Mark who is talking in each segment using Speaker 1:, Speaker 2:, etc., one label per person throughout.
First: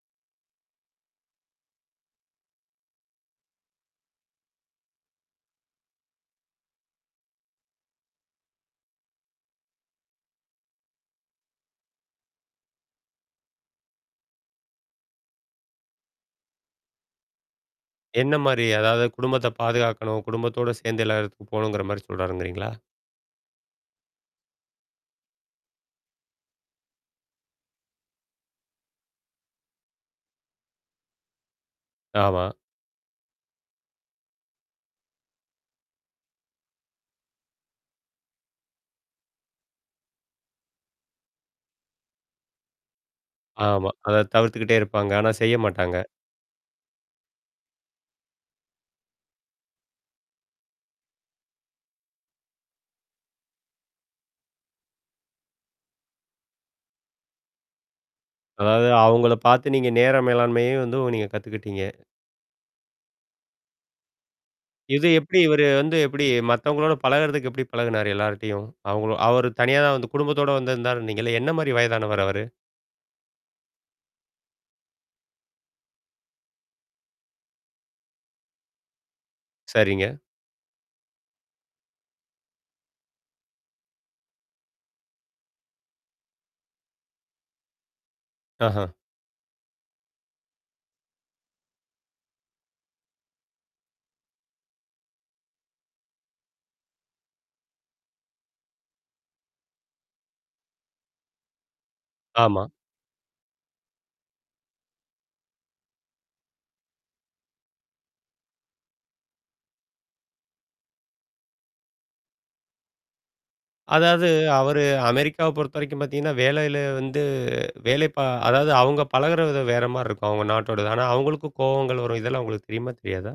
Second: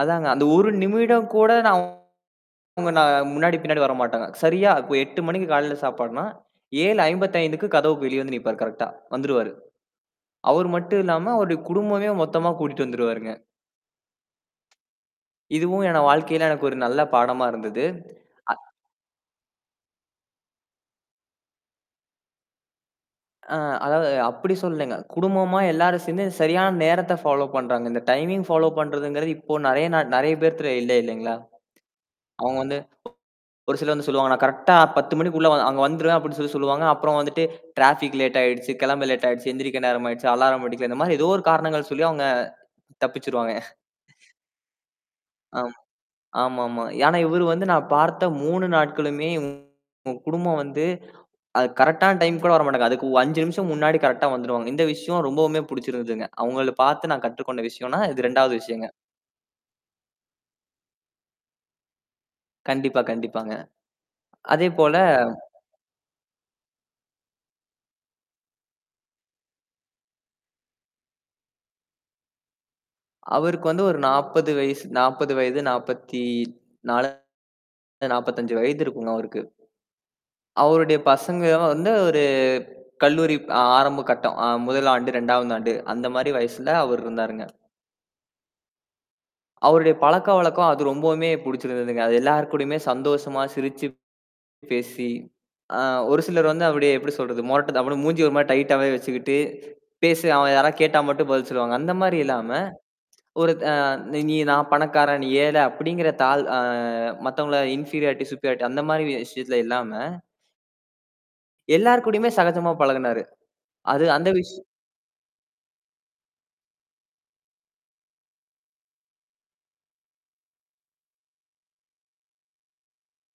Speaker 1: அதாங்க, அந்த 1 நிமிடம் கூட நான் உங்க நான் முன்னாடி, பின்னாடி வரமாட்டாங்க. சரியா இப்ப 8:00 மணிக்கிக் காலையில சாப்பாடுன்னா 7:55 கதவுக்கு வெளிய வந்து நிற்ப்பார், கரெக்டா. வந்துருவாரு. அவர் மட்டுமில்லாம அவருடைய குடும்பமே மொத்தமா கூட்டிட்டு வந்துருவாருங்க. இதுவும் எனனோட வாழ்க்கையில எனக்கு ஒரு நல்ல பாடமா இருந்தது. அ
Speaker 2: என்னமாரி? அதாவது குடும்பத்தைப் பாதுகாக்கணும். குடும்பத்தோட சேர்ந்து எல்லாரும் போணுங்கிறமாரி சொல்றாருங்கிறீங்களா?
Speaker 1: அ அதாவது அப்பிடி சொல்லேங்க. குடும்பமா எல்லாரும் சேர்ந்து சரியான நேரத்த ஃபாலோப் பண்றாங்க. இந்த டைமிங் ஃபாலோப் பண்றதுங்கிறது இப்ப நிறைய ந நிறைய பேர்க்கிட்ட இல்ல, இல்லேங்களா!
Speaker 2: ஆமா.
Speaker 1: அவுங்க வந்து ஒரு சிலர் வந்து சொல்லுவாங்க, "நான் கரெக்டா 10:00 மணிக்குள்ள வந் அங்க வந்துருவேன்" அப்பபிடின்னு சொல்லிச் சொல்லுவாங்க. அப்புறம் வந்துட்டு டிராபிக் லேட் ஆயிடுச்சு, கிளம்ப லேட் ஆயிடுச்சு, எந்திரிக்க நேரம் ஆயிடுச்சு, அலாரம் அடிக்கல, இந்தமாரி ஏதோ ஒரு காரணங்கள் சொல்லி அவுங்க தப்பிச்சிருவாங்க.
Speaker 2: ஆமா. அதத் தவிர்த்துக்கிட்டே இருப்பாங்க. ஆனா
Speaker 1: ஆம்,
Speaker 2: செய்யமாட்டாங்க.
Speaker 1: ஆமா, ஆமா. ஏன்னா இவரு வந்து நான் பார்த்த 3 நாட்களுமே இவுங்க குடும்பம் வந்து அது கரெக்டான்ன டைம் கூட வரமாட்டாங்க. அதுக்கு 5 நிமிஷம் முன்னாடி கரெக்டா வந்துருவாங்க. இந்த விஷயம் ரொம்பவுமே பிடிச்சிருந்துச்சுங்க. அவங்கள பார்த்து நான் கற்றுக்கொண்ட விஷயோன்னா, இது 2வது
Speaker 2: அதாவது,
Speaker 1: விஷயங்க.
Speaker 2: அவுங்கள பார்த்து நீங்க நேர மேலாண்மையும் வந்து நீங்கக் கத்துக்கிட்டீங்க.
Speaker 1: கண்டிப்பா, கண்டிப்பாங்க. அதே போல
Speaker 2: இது எப்பிடி இவரு வந்து எப்பிடி மத்தவங்களோட பழகிறதுக்கு எப்பிடி பழகுனாரு? எல்லார்ட்டயும். அவுங்க அவரு தனியா தான் வந்து குடும்பத்தோட வந்திருந்தாருனீங்கள்ல, என்னமாரி வயதானவர் அவரு?
Speaker 1: அவருக்கு வந்து ஒரு 40 வயசு. 40 வயது. 44 என்ன 45 வயது இருக்குங்க அவருக்கு.
Speaker 2: சரிங்க.
Speaker 1: அவருடைய பசங்க வந்து ஒரு கல்லூரி ஆ ஆரம்பக் கட்டம். ஆ, 1 ஆண்டு, 2வது ஆண்டு அந்தமாரி வயசுல அவர் இருந்தாருங்க.
Speaker 2: ஆஹா!
Speaker 1: அவருடைய பழக்கவழக்கம் அது ரொம்பவுமே பிடிச்சிருந்ததுங்க. அது எல்லார்க்கூடயுமே சந்தோஷமா சிரிச்சு பேசி அ, ஒருசிலர் வந்து அவருடைய எப்பிடி சொல்றது? மொறட்டு அப்பிடியே மூஞ்ச ஒருமாரி டைட்டாவே வச்சுக்கிட்டு பேசு. அவன் யாரா கேட்டா மட்டும் பதில் சொல்லுவாங்க. அந்தமாரி இல்லாம
Speaker 2: ஆமா.
Speaker 1: ஒரு அ நீங்க இங்க நான் பணக்காரன், நீ ஏழை அப்பிடிங்கிறதால தாழ் அ, மத்தவங்கள இன்ஃபிரியாரிட்டி, சுப்பீரியாரிட்டி அந்தமாரி வி விஷயத்துல இல்லாம எல்லார்க்கூடயுமே சகஜமா பழகுனாரு. அது அந்த
Speaker 2: அதாவது,
Speaker 1: விஷ்
Speaker 2: அவரு அமெரிக்காவ பொறுத்தவரைக்கும் பார்த்தீங்கன்னா, வேலையில வந்து, வேலைப்பா அதாவது அவுங்க பழகுற விதம் வேற மாரி இருக்கும், அவுங்க நாட்டோடது. ஆனா அவுங்களுக்கும் கோவங்கள் வரும். இதெல்லாம் உங்களுக்குத் தெரியுமா? தெரியாதா?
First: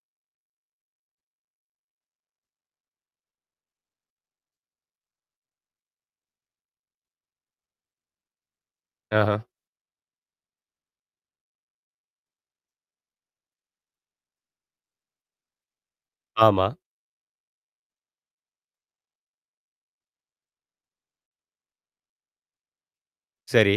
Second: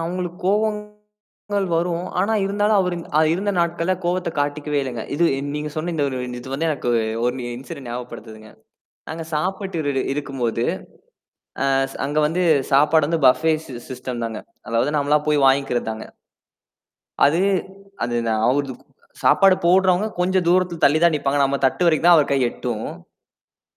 Speaker 1: அவுங்களுக்கு கோவங்கள் வரும். ஆனா இருந்தாலும் அவரு அ இருந்த நாட்கள்ல கோவத்தக் காட்டிக்கவே இல்லேங்க. இது இ நீங்க சொன்ன இந்த ஒரு இது வந்து எனக்கு ஒரு இன்சிடென்ட் ஞாபகப்படுத்துதுங்க. நாங்க
Speaker 2: ஆஹா!
Speaker 1: சாப்பிட்டு இரு இருக்கும்போது அ அங்க வந்து சாப்பாடு வந்து பஃபே சி சிஸ்டம் தாங்க. அதாவது நம்மல்லா போய் வாங்கிக்கிறதுதாங்க.
Speaker 2: ஆமா.
Speaker 1: அது அது நான் அவருது சாப்பாடு போடுறவுங்க கொஞ்சம் தூரத்து தள்ளிதான் நிப்பாங்க. நம்ம தட்டு வரைக்கும் தான் அவரு கை எட்டும்.
Speaker 2: சரி.